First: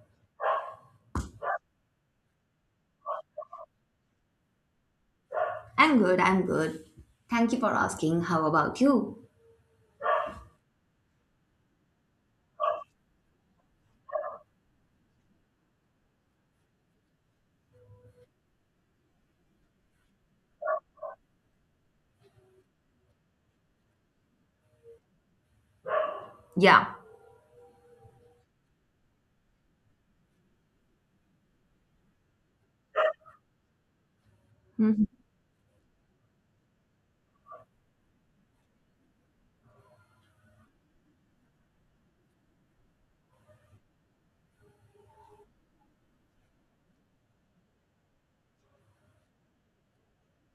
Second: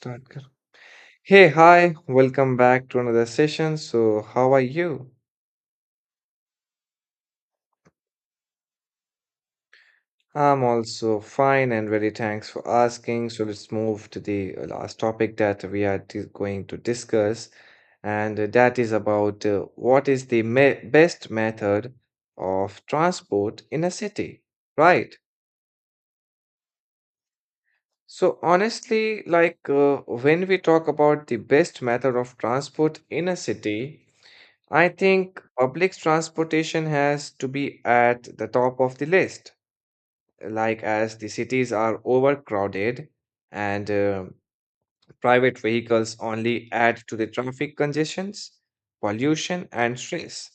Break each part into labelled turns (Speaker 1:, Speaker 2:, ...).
Speaker 1: Start. Hey, hi, welcome back to another session. So, how are you?
Speaker 2: I'm good, I'm good. Thank you for asking. How about you?
Speaker 1: I'm also fine and very thanks for asking. So, let's move to the last topic that we are going to discuss, and that is about what is the me best method of transport in a city, right?
Speaker 2: Yeah.
Speaker 1: So, honestly, like when we talk about the best method of transport in a city, I
Speaker 2: Mhm.
Speaker 1: think public transportation has to be at the top of the list, like as the cities are overcrowded and private vehicles only add to the traffic congestions, pollution, and stress.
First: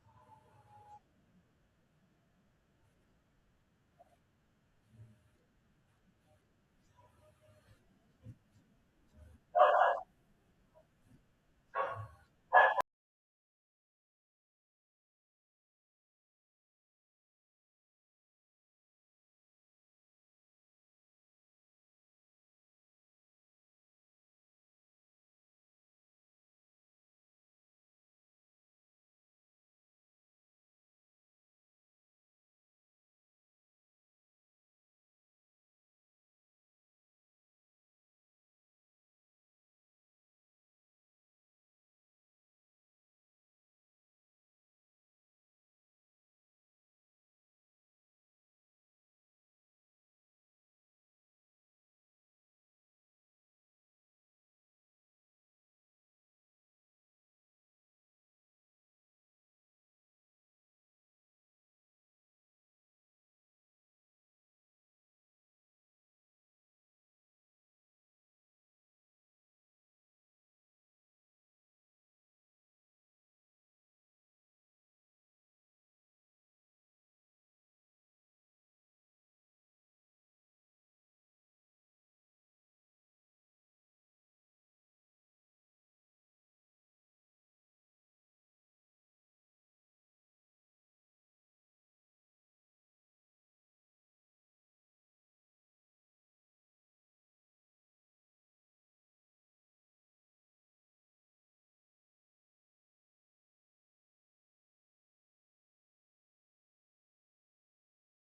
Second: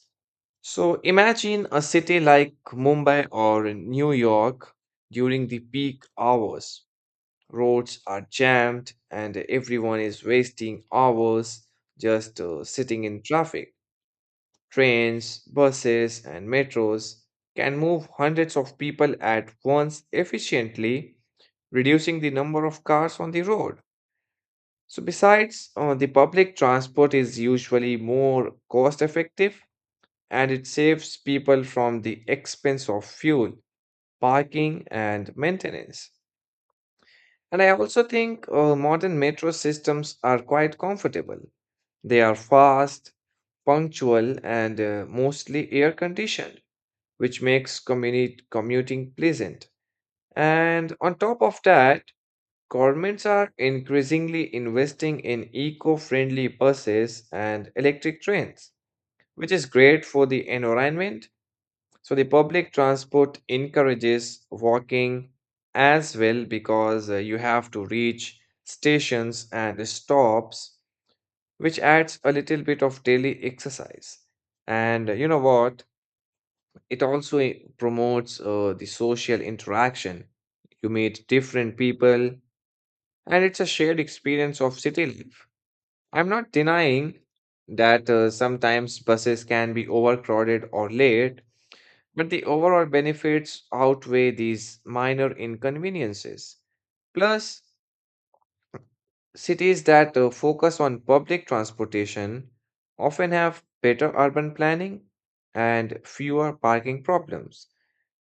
Speaker 1: So imagine a city like Mumbai or New York during the peak hours. Roads are jammed and everyone is wasting hours just sitting in traffic. Trains, buses, and metros can move hundreds of people at once efficiently, reducing the number of cars on the road. So, besides, the public transport is usually more cost effective and it saves people from the expense of fuel, parking, and maintenance. And I also think modern metro systems are quite comfortable. They are fast, punctual, and mostly air conditioned, which makes commuting pleasant. And on top of that, governments are increasingly investing in eco friendly buses and electric trains, which is great for the environment. So, the public transport encourages walking as well because you have to reach stations and stops, which adds a little bit of daily exercise. And you know what? It also promotes the social interaction. You meet different people, and it's a shared experience of city life. I'm not denying that sometimes buses can be overcrowded or late, but the overall benefits outweigh these minor inconveniences. Plus, cities that focus on public transportation often have better urban planning and fewer parking problems.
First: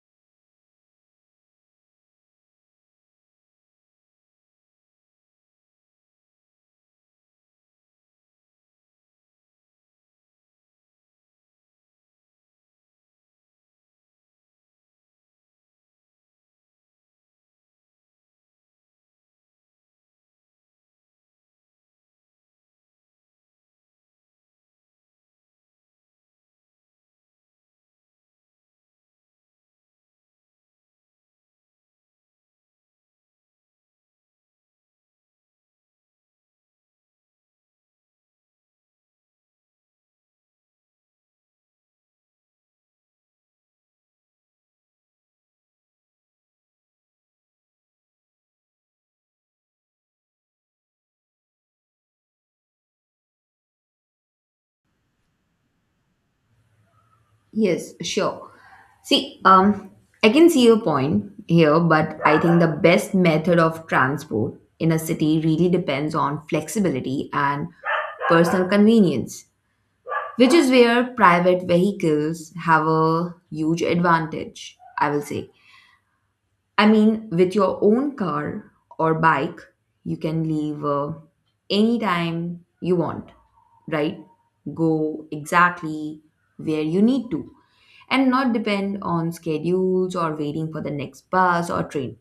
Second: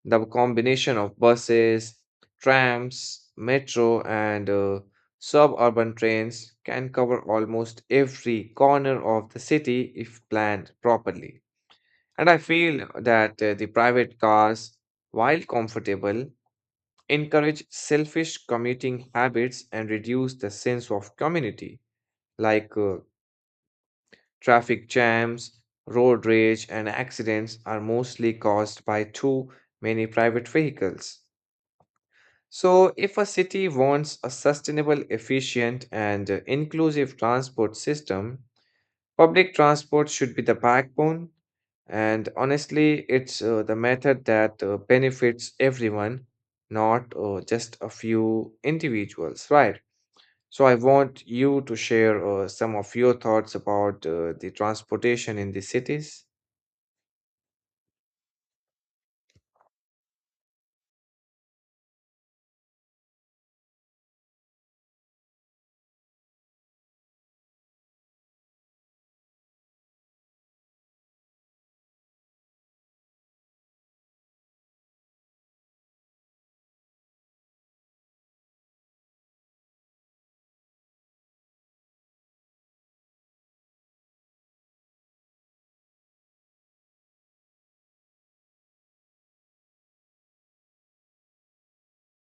Speaker 1: The combination of buses, trams, metro, and suburban trains can cover almost every corner of the city if planned properly. And I feel that the private cars, while comfortable, encourage selfish commuting habits and reduce the sense of community like traffic jams, road rage, and accidents are mostly caused by too many private vehicles. So, if a city wants a sustainable, efficient, and inclusive transport system, public transport should be the backbone. And honestly, it's the method that benefits everyone, not just a few individuals, right? So I want you to share some of your thoughts about the transportation in the cities.
Speaker 2: Yes, sure. See, I can see your point here, but I think the best method of transport in a city really depends on flexibility and personal convenience, which is where private vehicles have a huge advantage, I will say. I mean, with your own car or bike, you can leave anytime you want, right? Go exactly where you need to and not depend on schedules or waiting for the next bus or train.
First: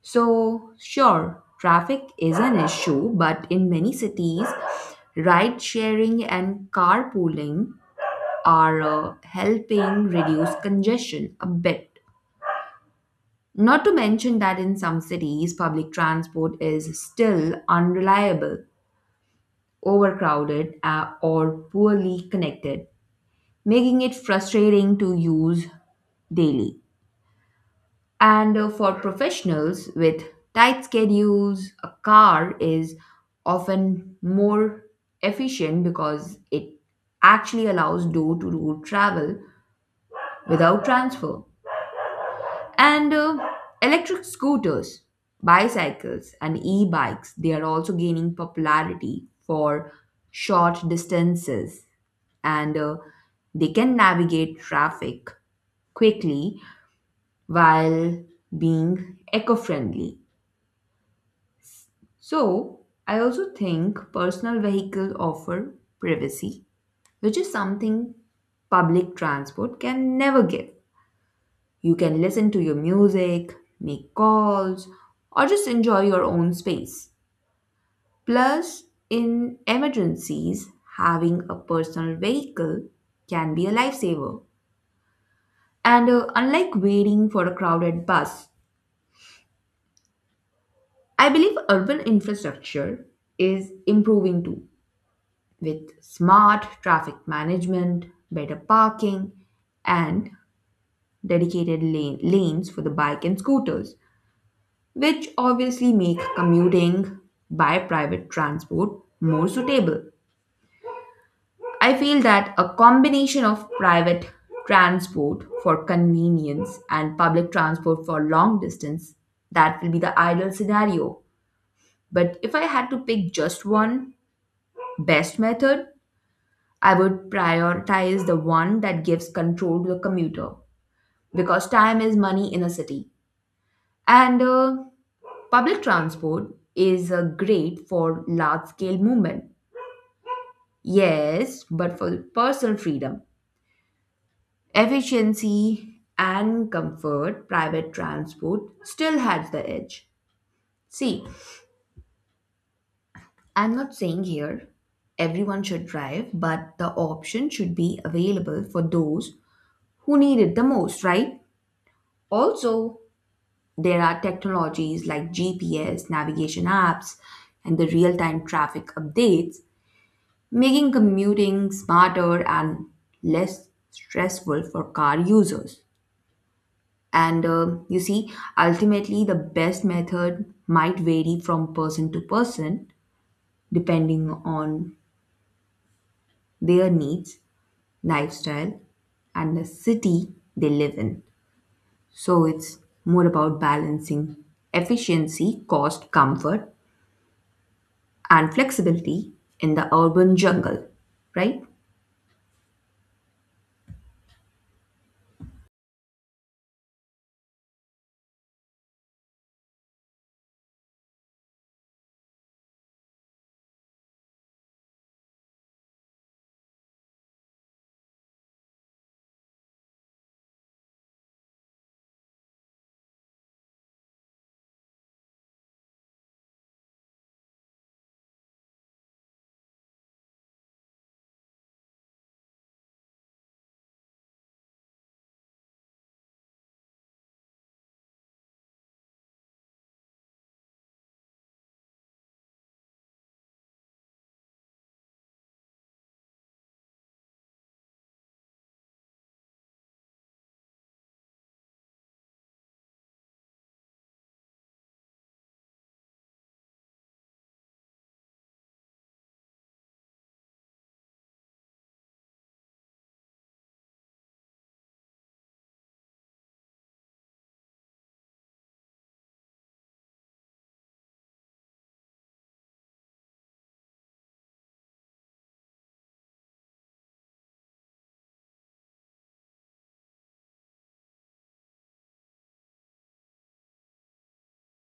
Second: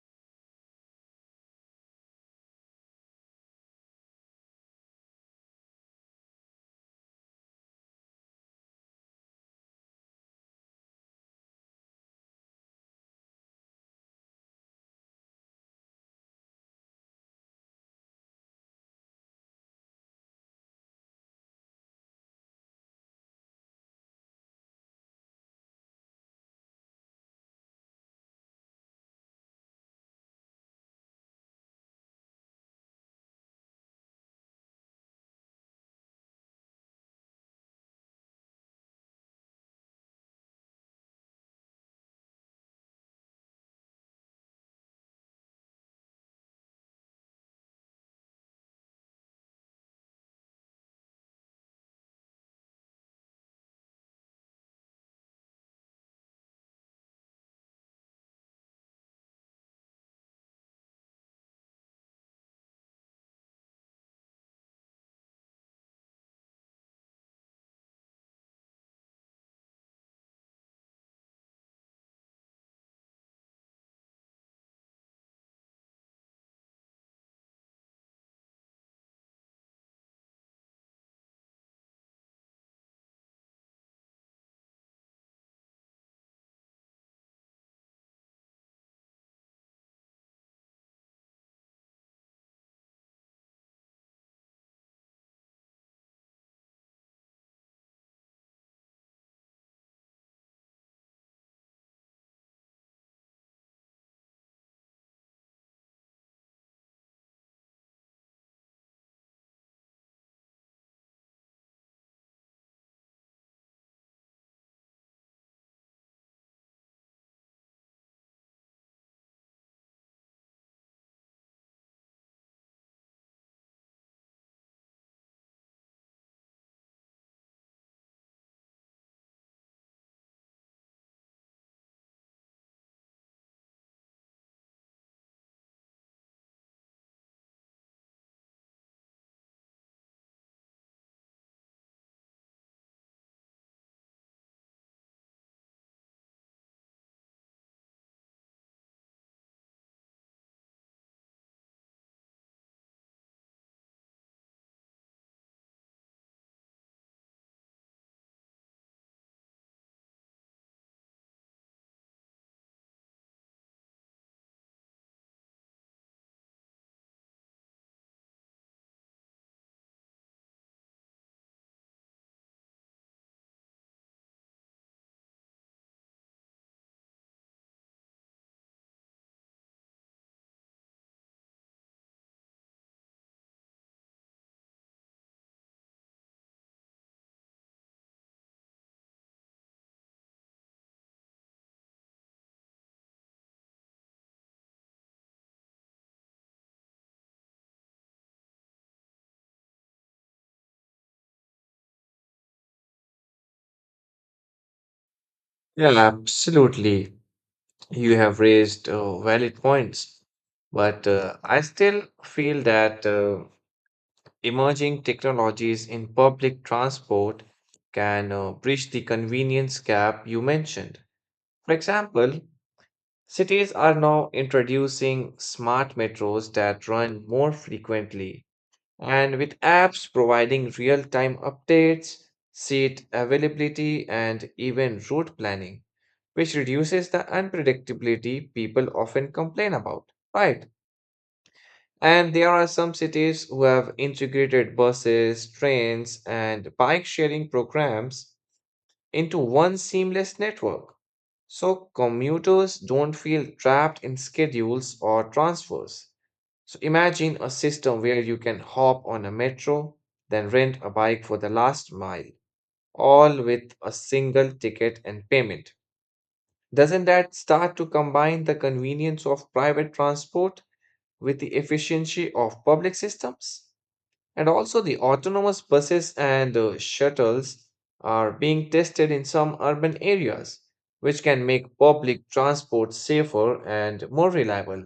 Speaker 2: So, sure, traffic is an issue, but in many cities, ride sharing and carpooling are helping reduce congestion a bit. Not to mention that in some cities, public transport is still unreliable, overcrowded, or poorly connected, making it frustrating to use daily. And for professionals with tight schedules, a car is often more efficient because it actually allows door to door travel without transfer. And electric scooters, bicycles, and e bikes, they are also gaining popularity for short distances and they can navigate traffic quickly while being eco friendly. So, I also think personal vehicles offer privacy, which is something public transport can never give. You can listen to your music, make calls, or just enjoy your own space. Plus, in emergencies, having a personal vehicle can be a lifesaver. And unlike waiting for a crowded bus, I believe urban infrastructure is improving too, with smart traffic management, better parking, and lanes for the bike and scooters, which obviously make commuting by private transport more suitable. I feel that a combination of private transport for convenience and public transport for long distance, that will be the ideal scenario. But if I had to pick just one best method, I would prioritize the one that gives control to the commuter because time is money in a city. And Public transport is great for large scale movement, yes, but for personal freedom, efficiency, and comfort, private transport still has the edge. See, I'm not saying here everyone should drive, but the option should be available for those who need it the most, right? Also, there are technologies like GPS, navigation apps, and the real time traffic updates making commuting smarter and less stressful for car users. And uh, you see, Ultimately, the best method might vary from person to person depending on their needs, lifestyle, and the city they live in. So it's more about balancing efficiency, cost, comfort, and flexibility in the urban jungle, right?
Speaker 1: Yeah, absolutely. You have raised valid points, but I still feel that emerging technologies in public transport can bridge the convenience gap you mentioned. For example, cities are now introducing smart metros that run more frequently. And with apps providing real time updates, seat availability, and even route planning, which reduces the unpredictability people often complain about, right. And there are some cities who have integrated buses, trains, and bike sharing programs into one seamless network. So commuters don't feel trapped in schedules or transfers. So imagine a system where you can hop on a metro, then rent a bike for the last mile, all with a single ticket and payment. Doesn't that start to combine the convenience of private transport with the efficiency of public systems? And also, the autonomous buses and shuttles are being tested in some urban areas, which can make public transport safer and more reliable.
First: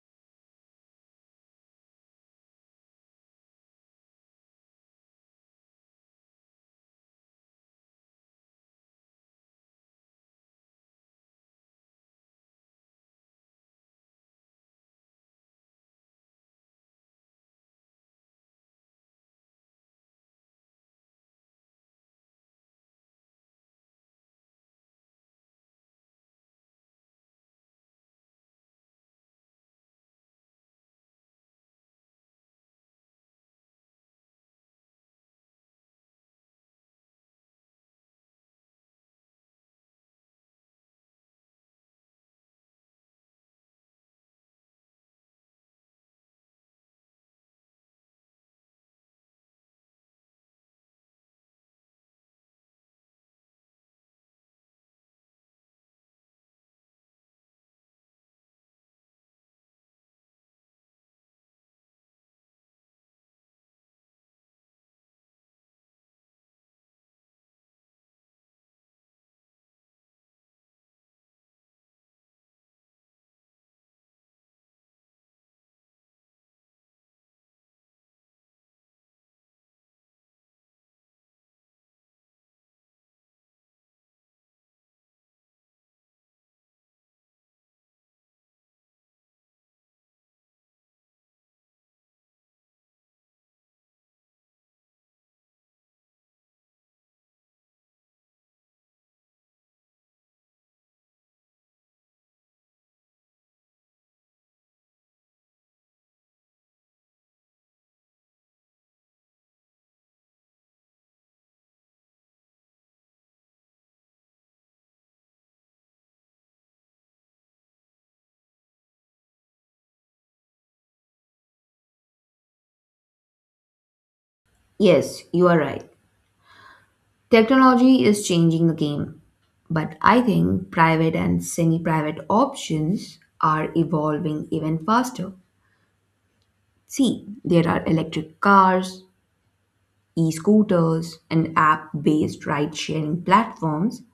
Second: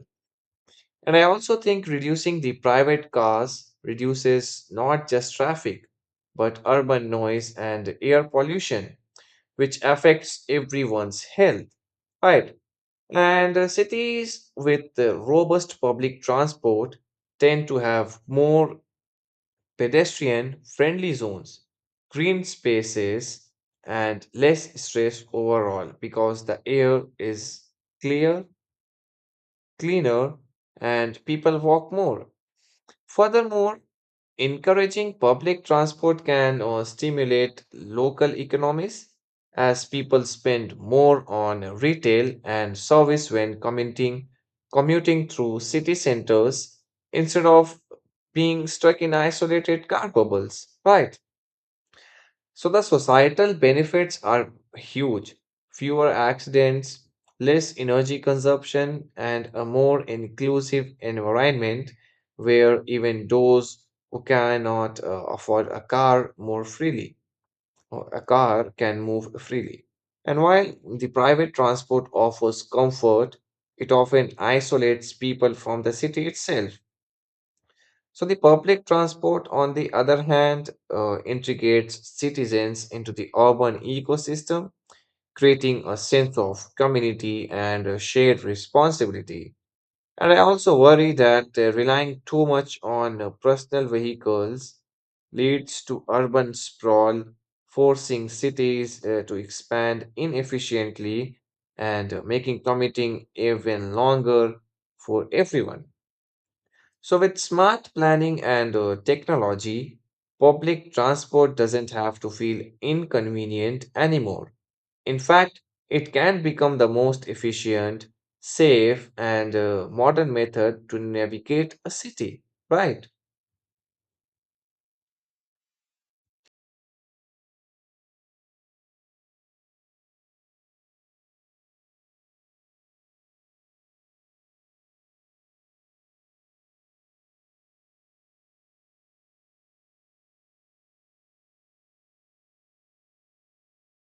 Speaker 1: And I also think reducing the private cars reduces not just traffic, but urban noise and air pollution, which affects everyone's health. Right. And cities with robust public transport tend to have more pedestrian friendly zones, green spaces, and less stress overall because the air is clear, cleaner, and people walk more. Furthermore, encouraging public transport can stimulate local economies as people spend more on retail and service when commuting through city centers instead of being stuck in isolated car bubbles, right? So the societal benefits are huge. Fewer accidents, less energy consumption, and a more inclusive environment where even those who cannot afford a car more freely, or a car can move freely. And while the private transport offers comfort, it often isolates people from the city itself. So, the public transport, on the other hand, integrates citizens into the urban ecosystem, creating a sense of community and a shared responsibility. And I also worry that relying too much on personal vehicles leads to urban sprawl, forcing cities to expand inefficiently and making commuting even longer for everyone. So, with smart planning and technology, public transport doesn't have to feel inconvenient anymore. In fact, it can become the most efficient, safe, and modern method to navigate a city, right?
Speaker 2: Yes, you are right. Technology is changing the game, but I think private and semi private options are evolving even faster. See, there are electric cars, e scooters, and app based ride sharing platforms.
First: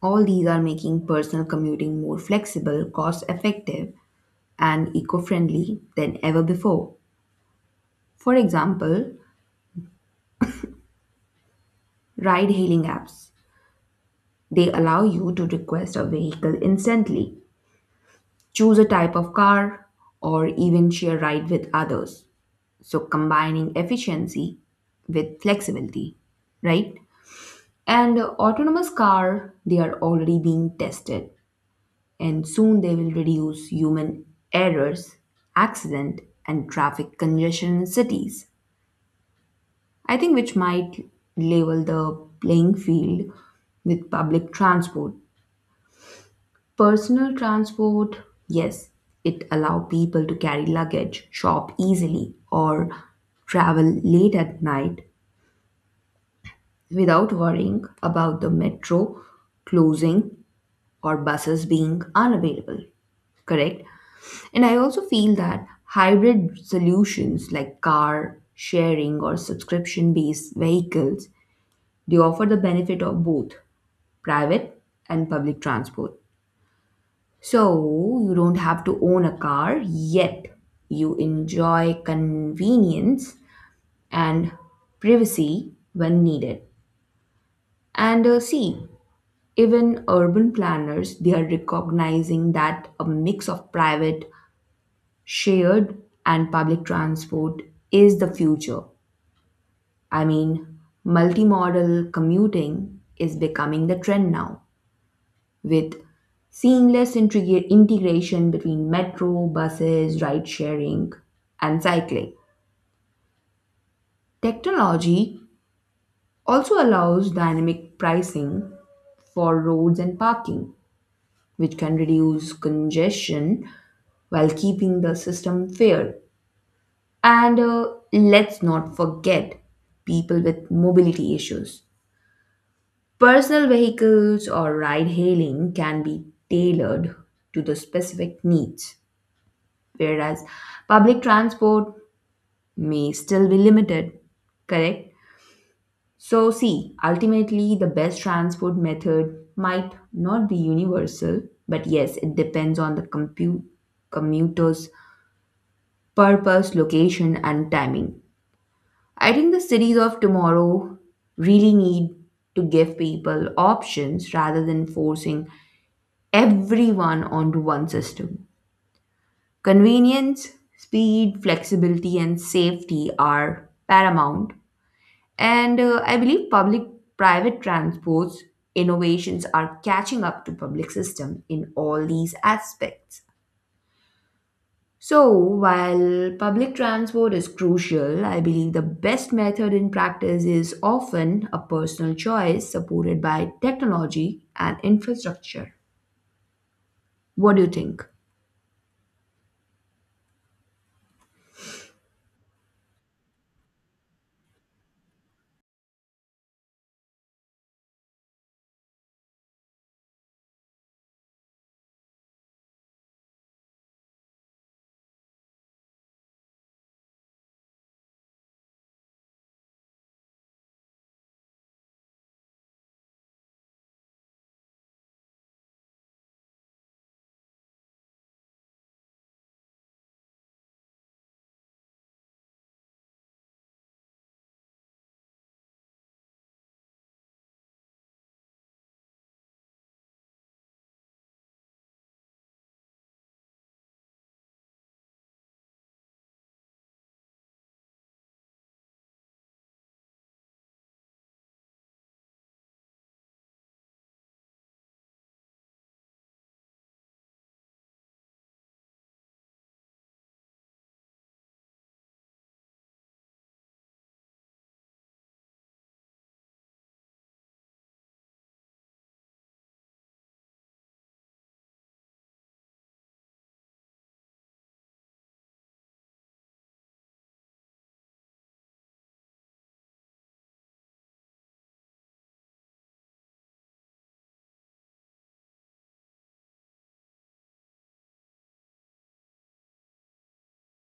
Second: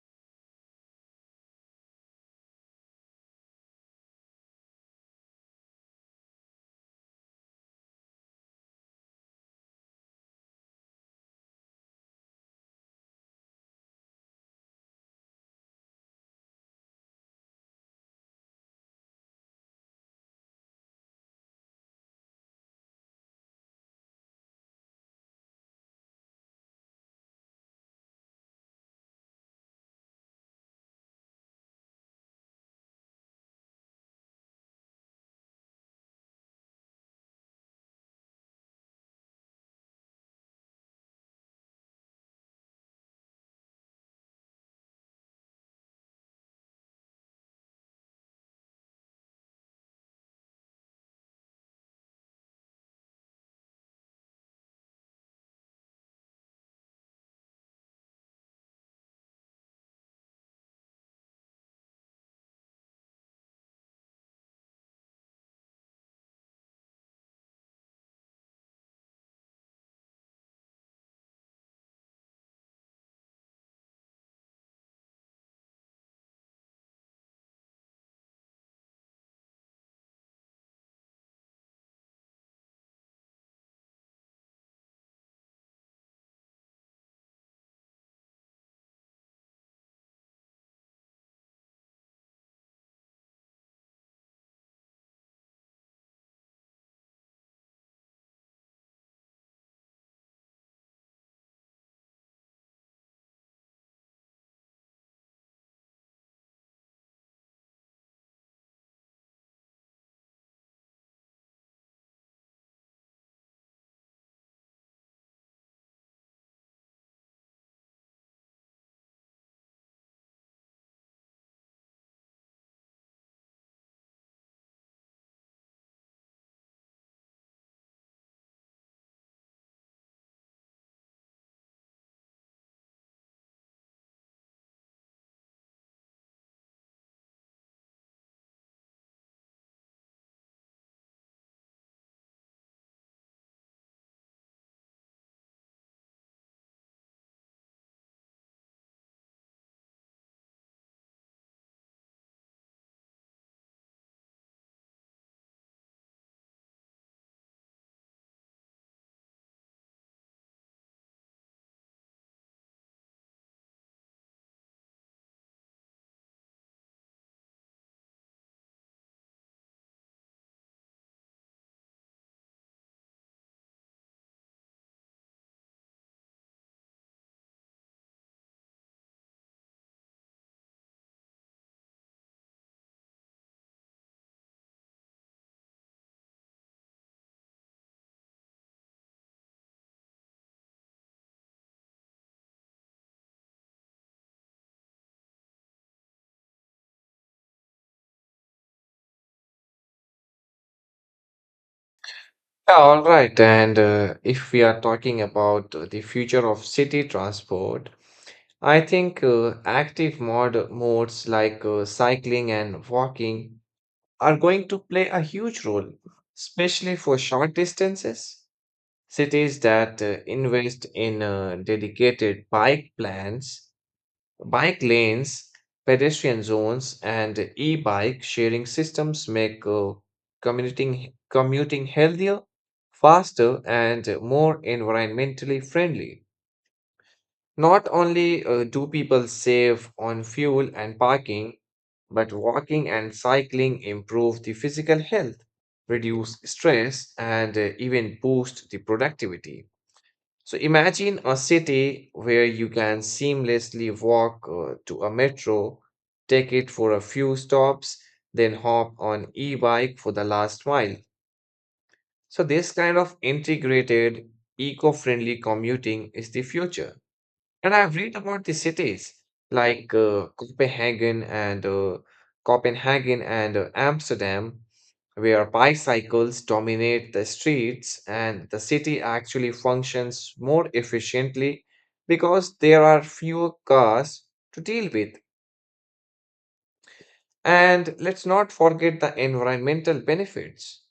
Speaker 2: All these are making personal commuting more flexible, cost effective, and eco friendly than ever before. For example, ride hailing apps. They allow you to request a vehicle instantly, choose a type of car, or even share ride with others. So combining efficiency with flexibility, right? And autonomous car, they are already being tested and soon they will reduce human errors, accident and traffic congestion in cities. I think which might level the playing field with public transport. Personal transport, yes, it allow people to carry luggage, shop easily, or travel late at night without worrying about the metro closing or buses being unavailable. Correct? And I also feel that hybrid solutions like car sharing or subscription based vehicles, they offer the benefit of both private and public transport. So you don't have to own a car, yet you enjoy convenience and privacy when needed. And uh, see, Even urban planners, they are recognizing that a mix of private, shared and public transport is the future. I mean, multimodal commuting is becoming the trend now, with integration between metro, buses, ride sharing, and cycling. Technology also allows dynamic pricing for roads and parking, which can reduce congestion while keeping the system fair. And Let's not forget people with mobility issues. Personal vehicles or ride hailing can be tailored to the specific needs, whereas public transport may still be limited, correct? So, see, ultimately, the best transport method might not be universal, but yes, it depends on the commuter's purpose, location, and timing. I think the cities of tomorrow really need to give people options rather than forcing everyone onto one system. Convenience, speed, flexibility, and safety are paramount. And I believe public private transports innovations are catching up to public system in all these aspects. So, while public transport is crucial, I believe the best method in practice is often a personal choice supported by technology and infrastructure. What do you think?
Speaker 1: Yeah, all right. And if we are talking about the future of city transport, I think active modes like cycling and walking are going to play a huge role, especially for short distances. Cities that invest in dedicated bike plans, bike lanes, pedestrian zones, and e-bike sharing systems make commuting healthier, faster, and more environmentally friendly. Not only do people save on fuel and parking, but walking and cycling improve the physical health, reduce stress, and even boost the productivity. So imagine a city where you can seamlessly walk to a metro, take it for a few stops, then hop on e-bike for the last mile. So this kind of integrated, eco-friendly commuting is the future. And I've read about the cities like Copenhagen and Amsterdam, where bicycles dominate the streets, and the city actually functions more efficiently because there are fewer cars to deal with. And let's not forget the environmental benefits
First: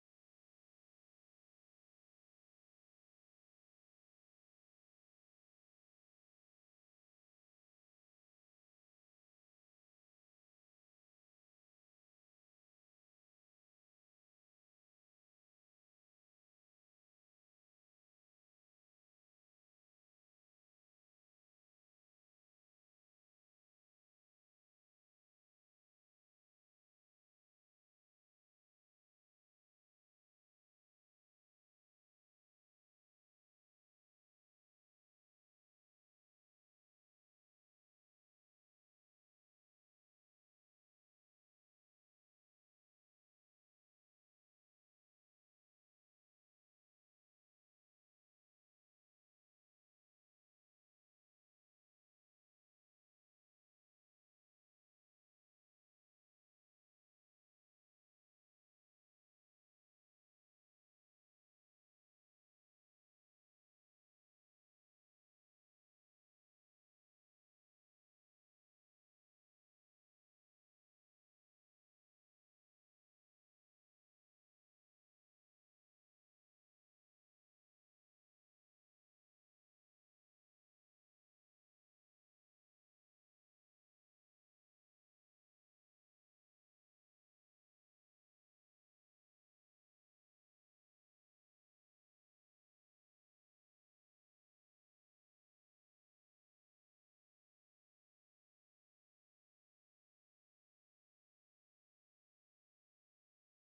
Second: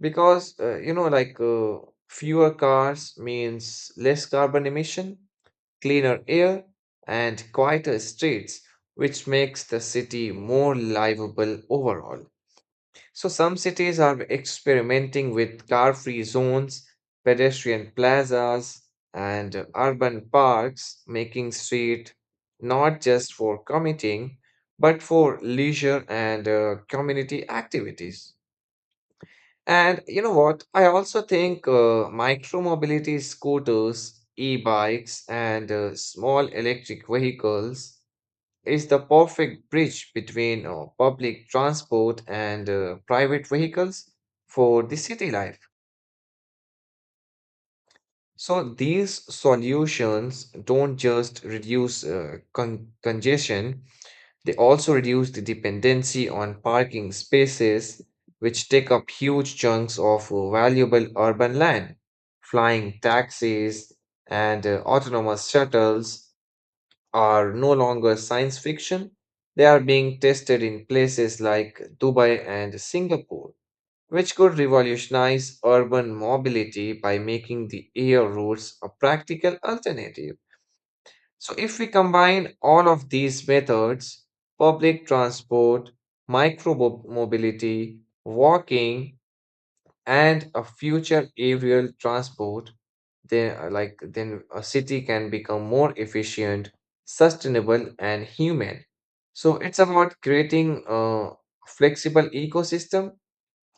Speaker 1: because you know, fewer cars means less carbon emission, cleaner air, and quieter streets, which makes the city more livable overall. So, some cities are experimenting with car free zones, pedestrian plazas, and urban parks, making street not just for commuting, but for leisure and community activities. And you know what? I also think micromobility scooters, e-bikes, and small electric vehicles is the perfect bridge between public transport and private vehicles for the city life. So these solutions don't just reduce congestion, they also reduce the dependency on parking spaces, which take up huge chunks of valuable urban land. Flying taxis and autonomous shuttles are no longer science fiction. They are being tested in places like Dubai and Singapore, which could revolutionize urban mobility by making the air routes a practical alternative. So, if we combine all of these methods public transport, micro mobility, walking, and a future aerial transport then, then a city can become more efficient, sustainable, and human. So, it's about creating a flexible ecosystem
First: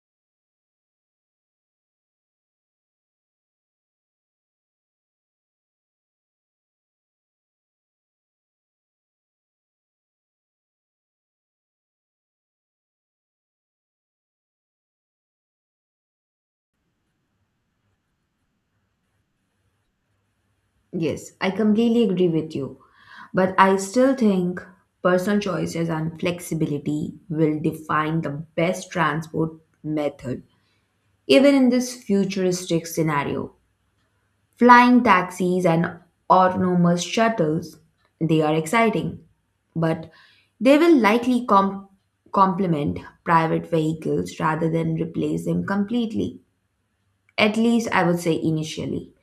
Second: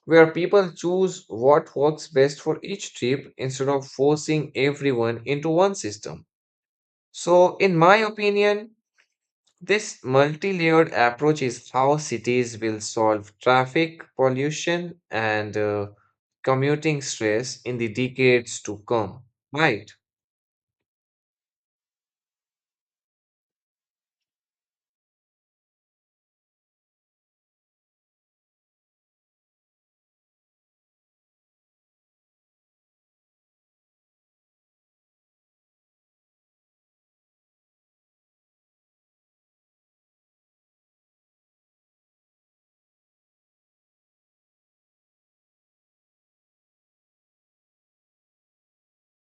Speaker 1: where people choose what works best for each trip instead of forcing everyone into one system. So, in my opinion, this multi layered approach is how cities will solve traffic pollution and commuting stress in the decades to come, right?
Speaker 2: Yes, I completely agree with you. But I still think personal choices and flexibility will define the best transport method. Even in this futuristic scenario, flying taxis and autonomous shuttles, they are exciting, but they will likely complement private vehicles rather than replace them completely. At least I would say initially.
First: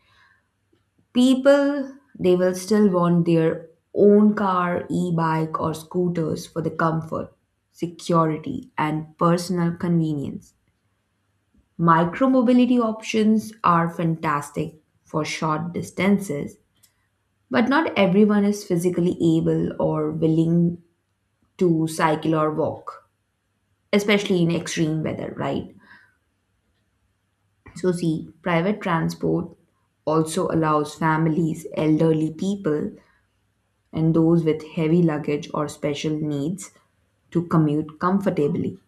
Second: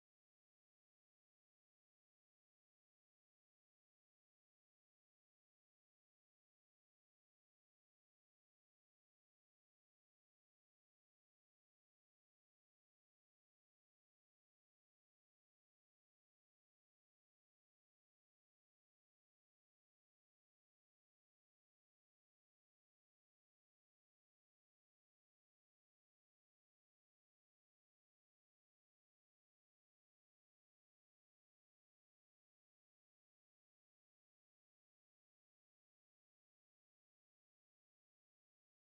Speaker 2: People, they will still want their own car, e bike, or scooters for the comfort, security, and personal convenience. Micromobility options are fantastic for short distances, but not everyone is physically able or willing to cycle or walk, especially in extreme weather, right? So, see, private transport also allows families, elderly people, and those with heavy luggage or special needs to commute comfortably.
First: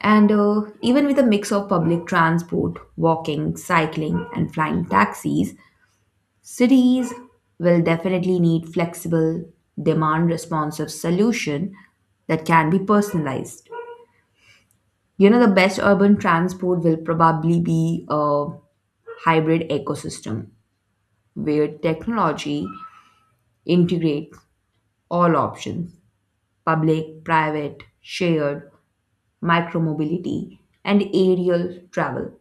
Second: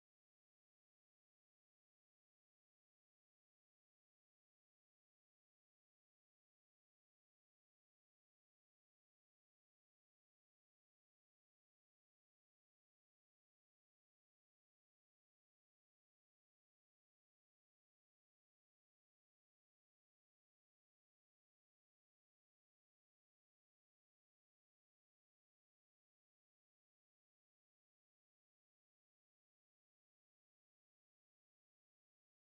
Speaker 2: And Even with a mix of public transport, walking, cycling, and flying taxis, cities will definitely need flexible, demand responsive solution that can be personalized. You know, the best urban transport will probably be a hybrid ecosystem where technology integrates all options: public, private, shared, micromobility, and aerial travel.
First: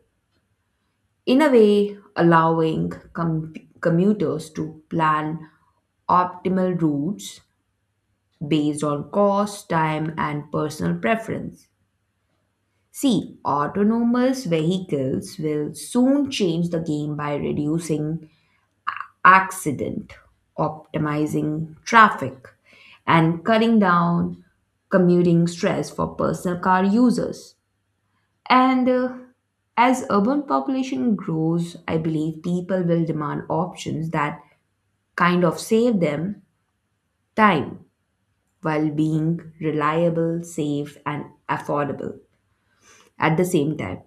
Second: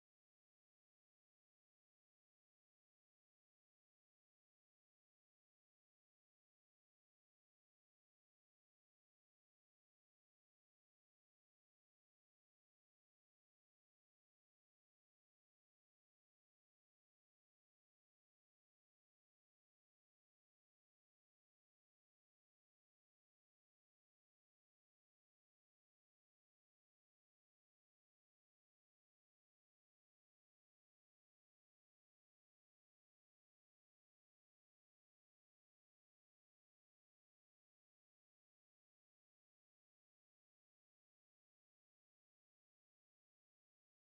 Speaker 2: In a way, allowing commuters to plan optimal routes based on cost, time, and personal preference. See, autonomous vehicles will soon change the game by reducing accident, optimizing traffic, and cutting down commuting stress for personal car users. And As urban population grows, I believe people will demand options that kind of save them time while being reliable, safe, and affordable at the same time.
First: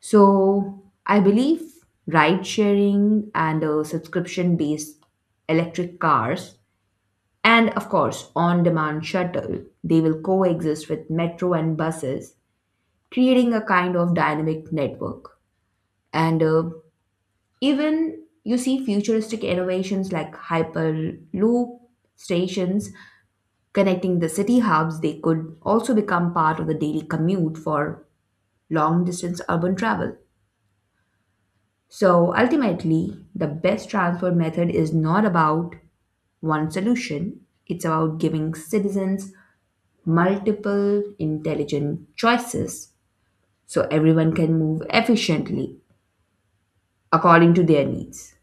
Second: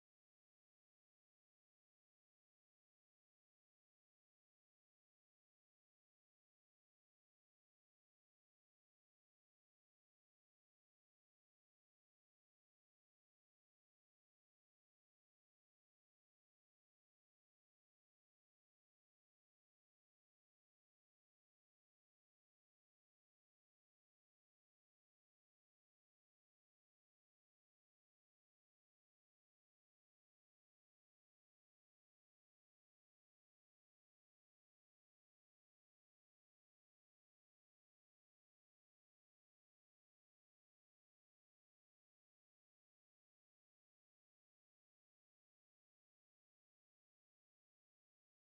Speaker 2: So I believe ride sharing and subscription based electric cars and of course on demand shuttle, they will coexist with metro and buses, creating a kind of dynamic network. And Even you see futuristic innovations like Hyperloop stations connecting the city hubs, they could also become part of the daily commute for long distance urban travel. So ultimately, the best transport method is not about one solution, it's about giving citizens multiple intelligent choices so everyone can move efficiently according to their needs.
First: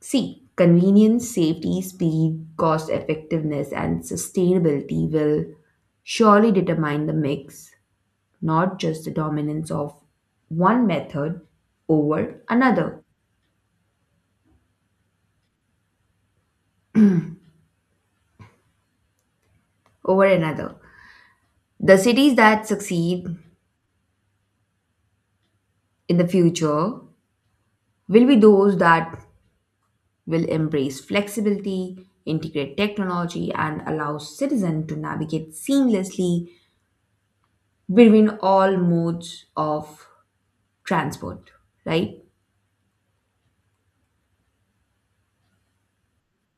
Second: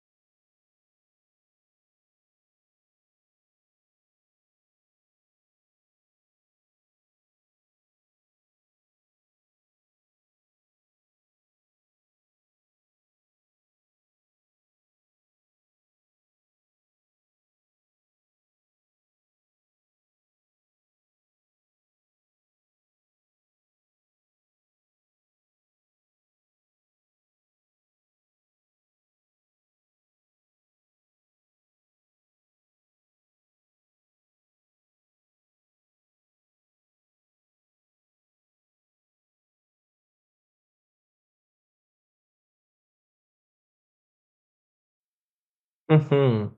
Speaker 2: See, convenience, safety, speed, cost effectiveness, and sustainability will surely determine the mix, not just the dominance of one method over another. over another. The cities that succeed in the future will be those that will embrace flexibility, integrate technology, and allow citizens to navigate seamlessly between all modes of transport, right?
Speaker 1: Mm-hmm.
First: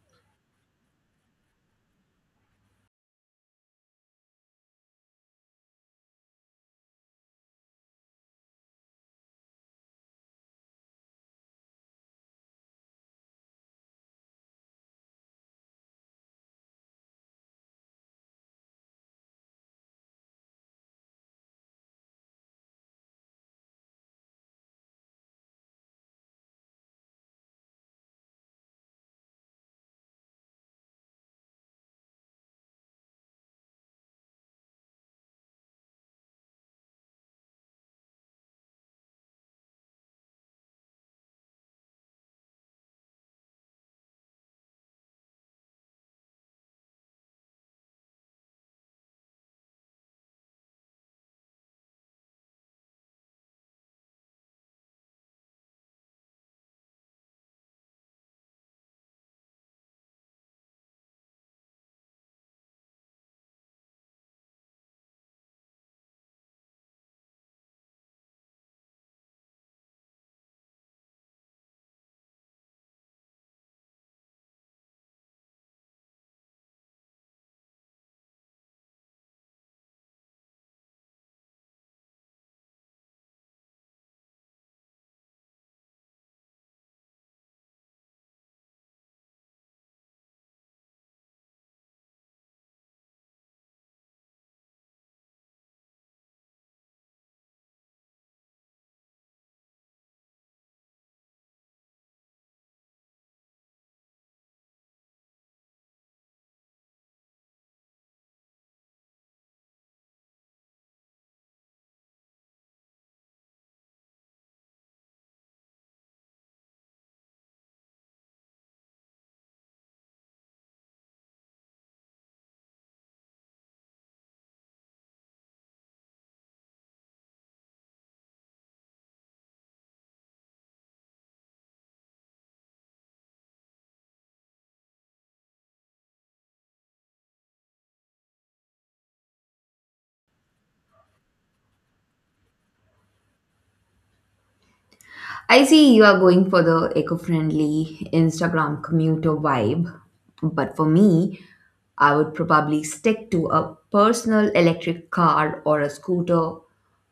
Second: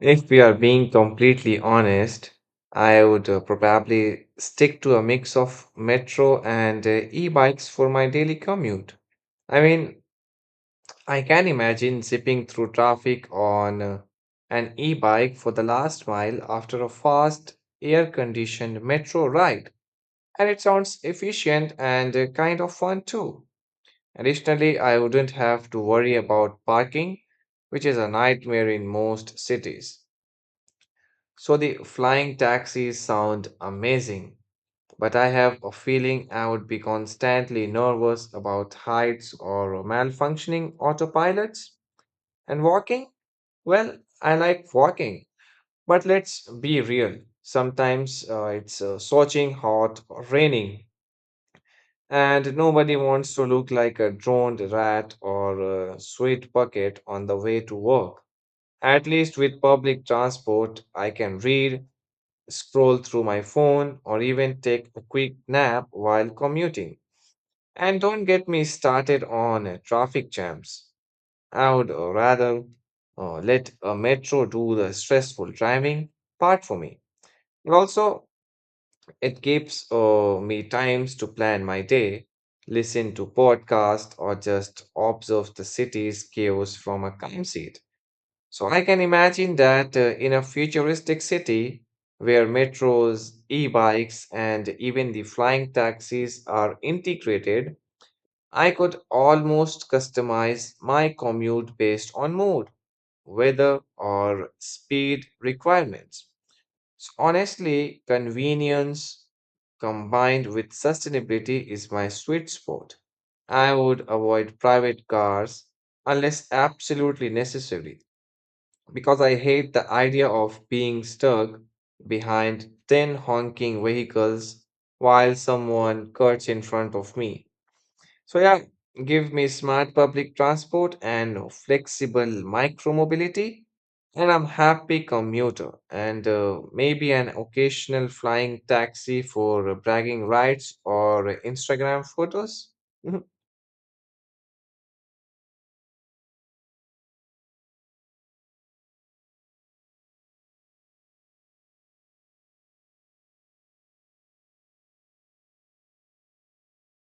Speaker 1: If we are being completely honest, I would probably stick to a mix of metro and e bikes for my daily commute. I mean, I can imagine zipping through traffic on an e bike for the last mile after a fast, air conditioned metro ride. And it sounds efficient and kind of fun too. Additionally, I wouldn't have to worry about parking, which is a nightmare in most cities. So the flying taxis sound amazing, but I have a feeling I would be constantly nervous about heights or malfunctioning autopilots and walking. Well, I like walking, but let's be real. Sometimes it's scorching hot or raining, and nobody wants to look like a droned rat or a sweat bucket on the way to work. At least with public transport, I can read, scroll through my phone, or even take a quick nap while commuting. And don't get me started on traffic jams. I would rather let a metro do the stressful driving part for me. And also, it gives me times to plan my day, listen to podcast, or just observe the city's chaos from a calm seat. So I can imagine that in a futuristic city where metros, e-bikes, and even the flying taxis are integrated, I could almost customize my commute based on mood, weather, or speed requirements. So honestly, convenience combined with sustainability is my sweet spot. I would avoid private cars unless absolutely necessary because I hate the idea of being stuck behind 10 honking vehicles while someone cuts in front of me. So, yeah, give me smart public transport and flexible micromobility, and I'm happy commuter and maybe an occasional flying taxi for bragging rights or Instagram photos. Mhm.
Speaker 2: I see you are going for the eco friendly Instagram commuter vibe, but for me, I would probably stick to a personal electric car or a scooter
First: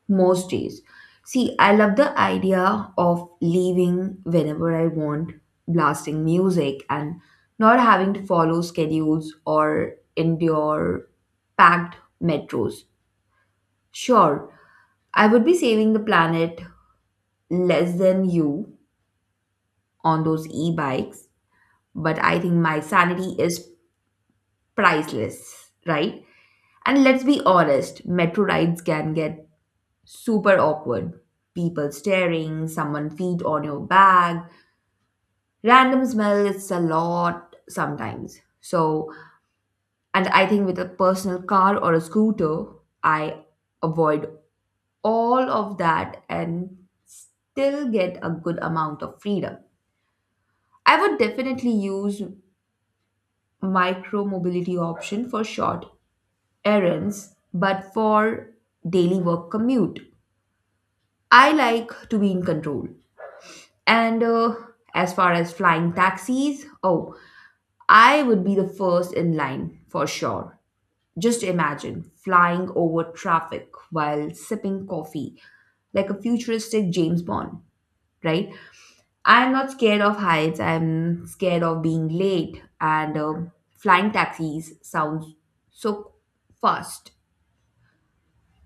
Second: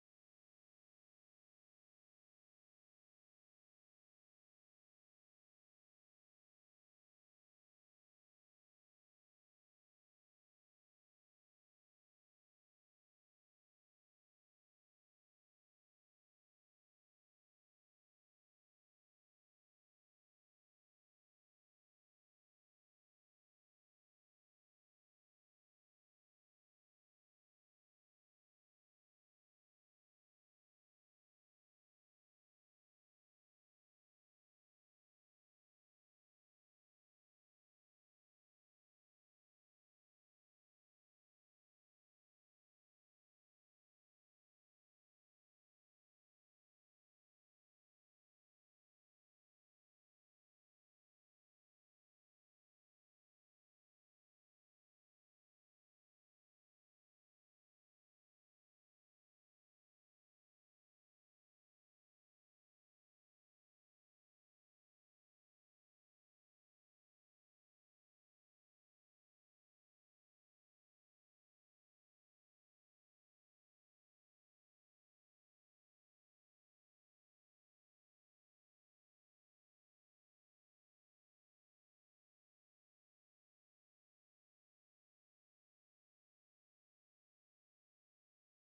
Speaker 2: most days. See, I love the idea of leaving whenever I want, blasting music, and not having to follow schedules or endure packed metros. Sure, I would be saving the planet less than you, on those e-bikes, but I think my sanity is priceless, right? And let's be honest, metro rides can get super awkward. People staring, someone feet on your bag, random smell, it's a lot sometimes. So, and I think with a personal car or a scooter, I avoid all of that and still get a good amount of freedom. I would definitely use micromobility option for short errands, but for daily work commute, I like to be in control. And As far as flying taxis, oh, I would be the first in line for sure. Just imagine flying over traffic while sipping coffee like a futuristic James Bond, right? I'm not scared of heights. I'm scared of being late, and flying taxis sounds so fast.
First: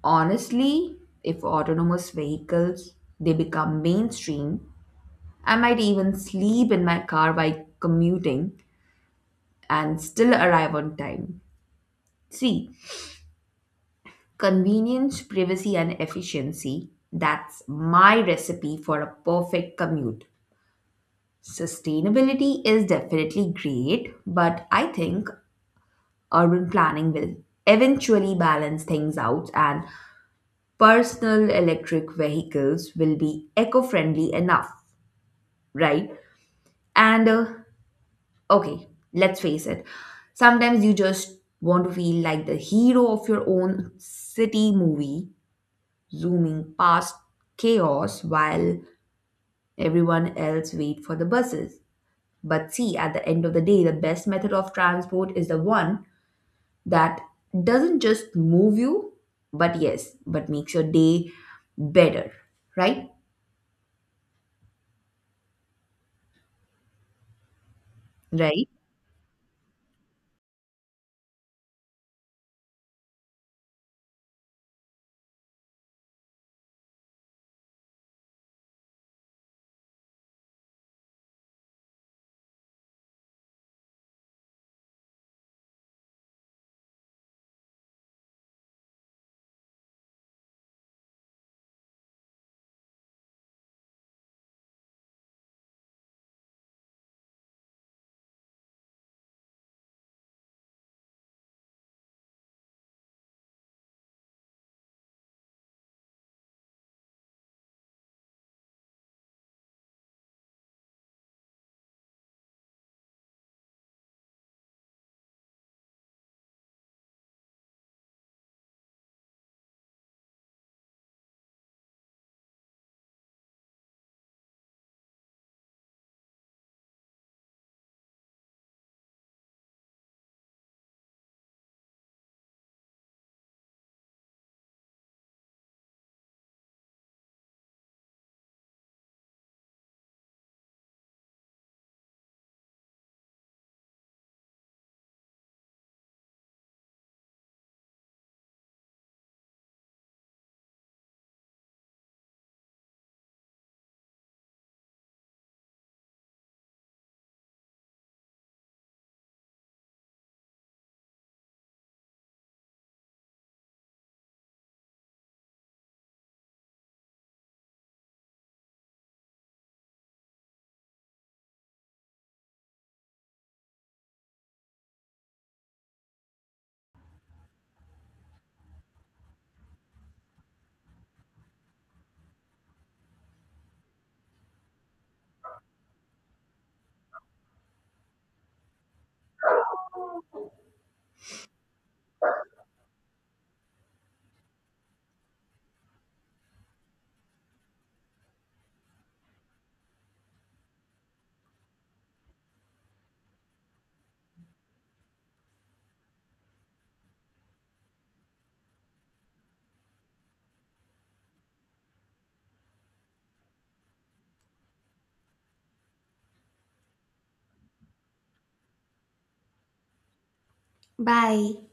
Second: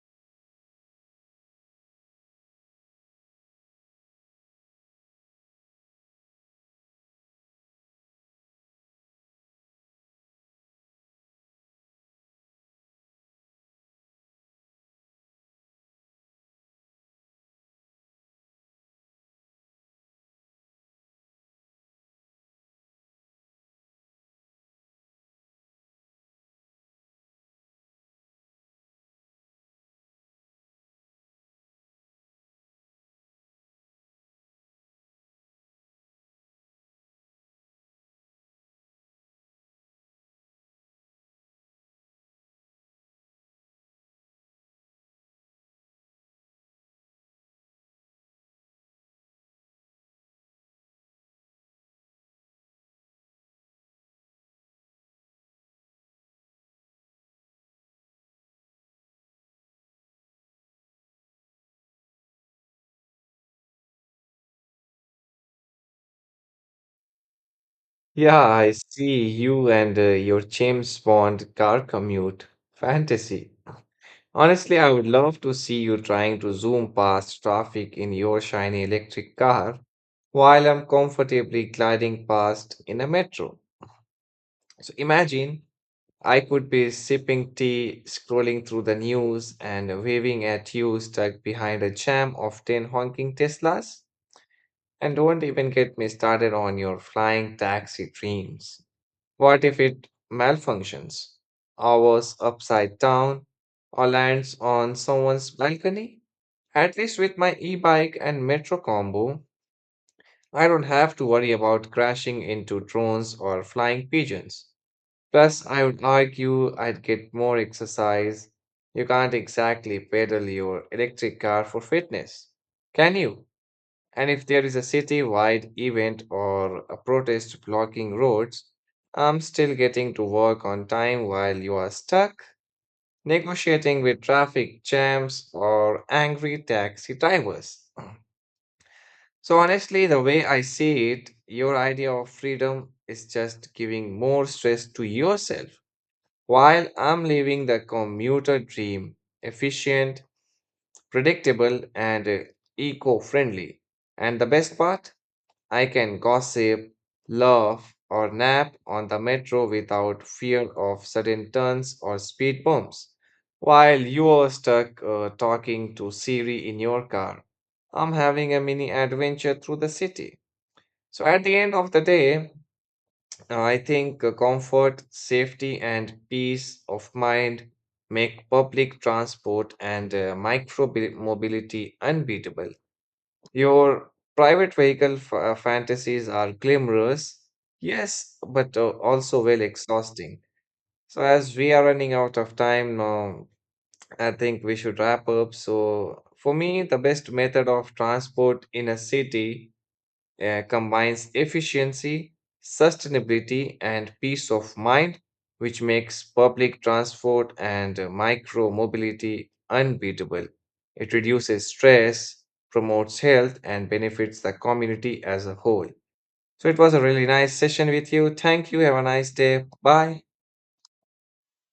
Speaker 2: Honestly, if autonomous vehicles they become mainstream, I might even sleep in my car while commuting and still arrive on time. Three, convenience, privacy, and efficiency. That's my recipe for a perfect commute. Sustainability is definitely great, but I think urban planning will eventually balance things out and personal electric vehicles will be eco-friendly enough, right? and Okay, let's face it, sometimes you just want to feel like the hero of your own city movie, zooming past chaos while everyone else wait for the buses. But see, at the end of the day, the best method of transport is the one that doesn't just move you, but yes, but makes your day better, right?
Speaker 1: Yeah,
Speaker 2: Right?
Speaker 1: I see you and your James Bond car commute. Fantasy. Honestly, I would love to see you trying to zoom past traffic in your shiny electric car while I'm comfortably gliding past in a metro. So imagine I could be sipping tea, scrolling through the news, and waving at you stuck behind a jam of 10 honking Teslas. And don't even get me started on your flying taxi dreams. What if it malfunctions, hours upside down, or lands on someone's balcony? At least with my e bike and metro combo, I don't have to worry about crashing into drones or flying pigeons. Plus, I would argue I'd get more exercise. You can't exactly pedal your electric car for fitness, can you? And if there is a city-wide event or a protest blocking roads, I'm still getting to work on time while you are stuck negotiating with traffic jams or angry taxi drivers. So, honestly, the way I see it, your idea of freedom is just giving more stress to yourself while I'm living the commuter dream efficient, predictable, and eco friendly. And the best part? I can gossip, laugh, or nap on the metro without fear of sudden turns or speed bumps, while you're stuck talking to Siri in your car. I'm having a mini adventure through the city. So, at the end of the day, I think comfort, safety, and peace of mind make public transport and micro mobility unbeatable. Your private vehicle fantasies are glamorous, yes, but also well exhausting. So, as we are running out of time now, I think we should wrap up. So, for me, the best method of transport in a city combines efficiency, sustainability, and peace of mind, which makes public transport and micro mobility unbeatable. It reduces stress, promotes health, and benefits the community as a whole. So, it was a really nice session with you. Thank you. Have a nice day. Bye.
Speaker 2: Bye.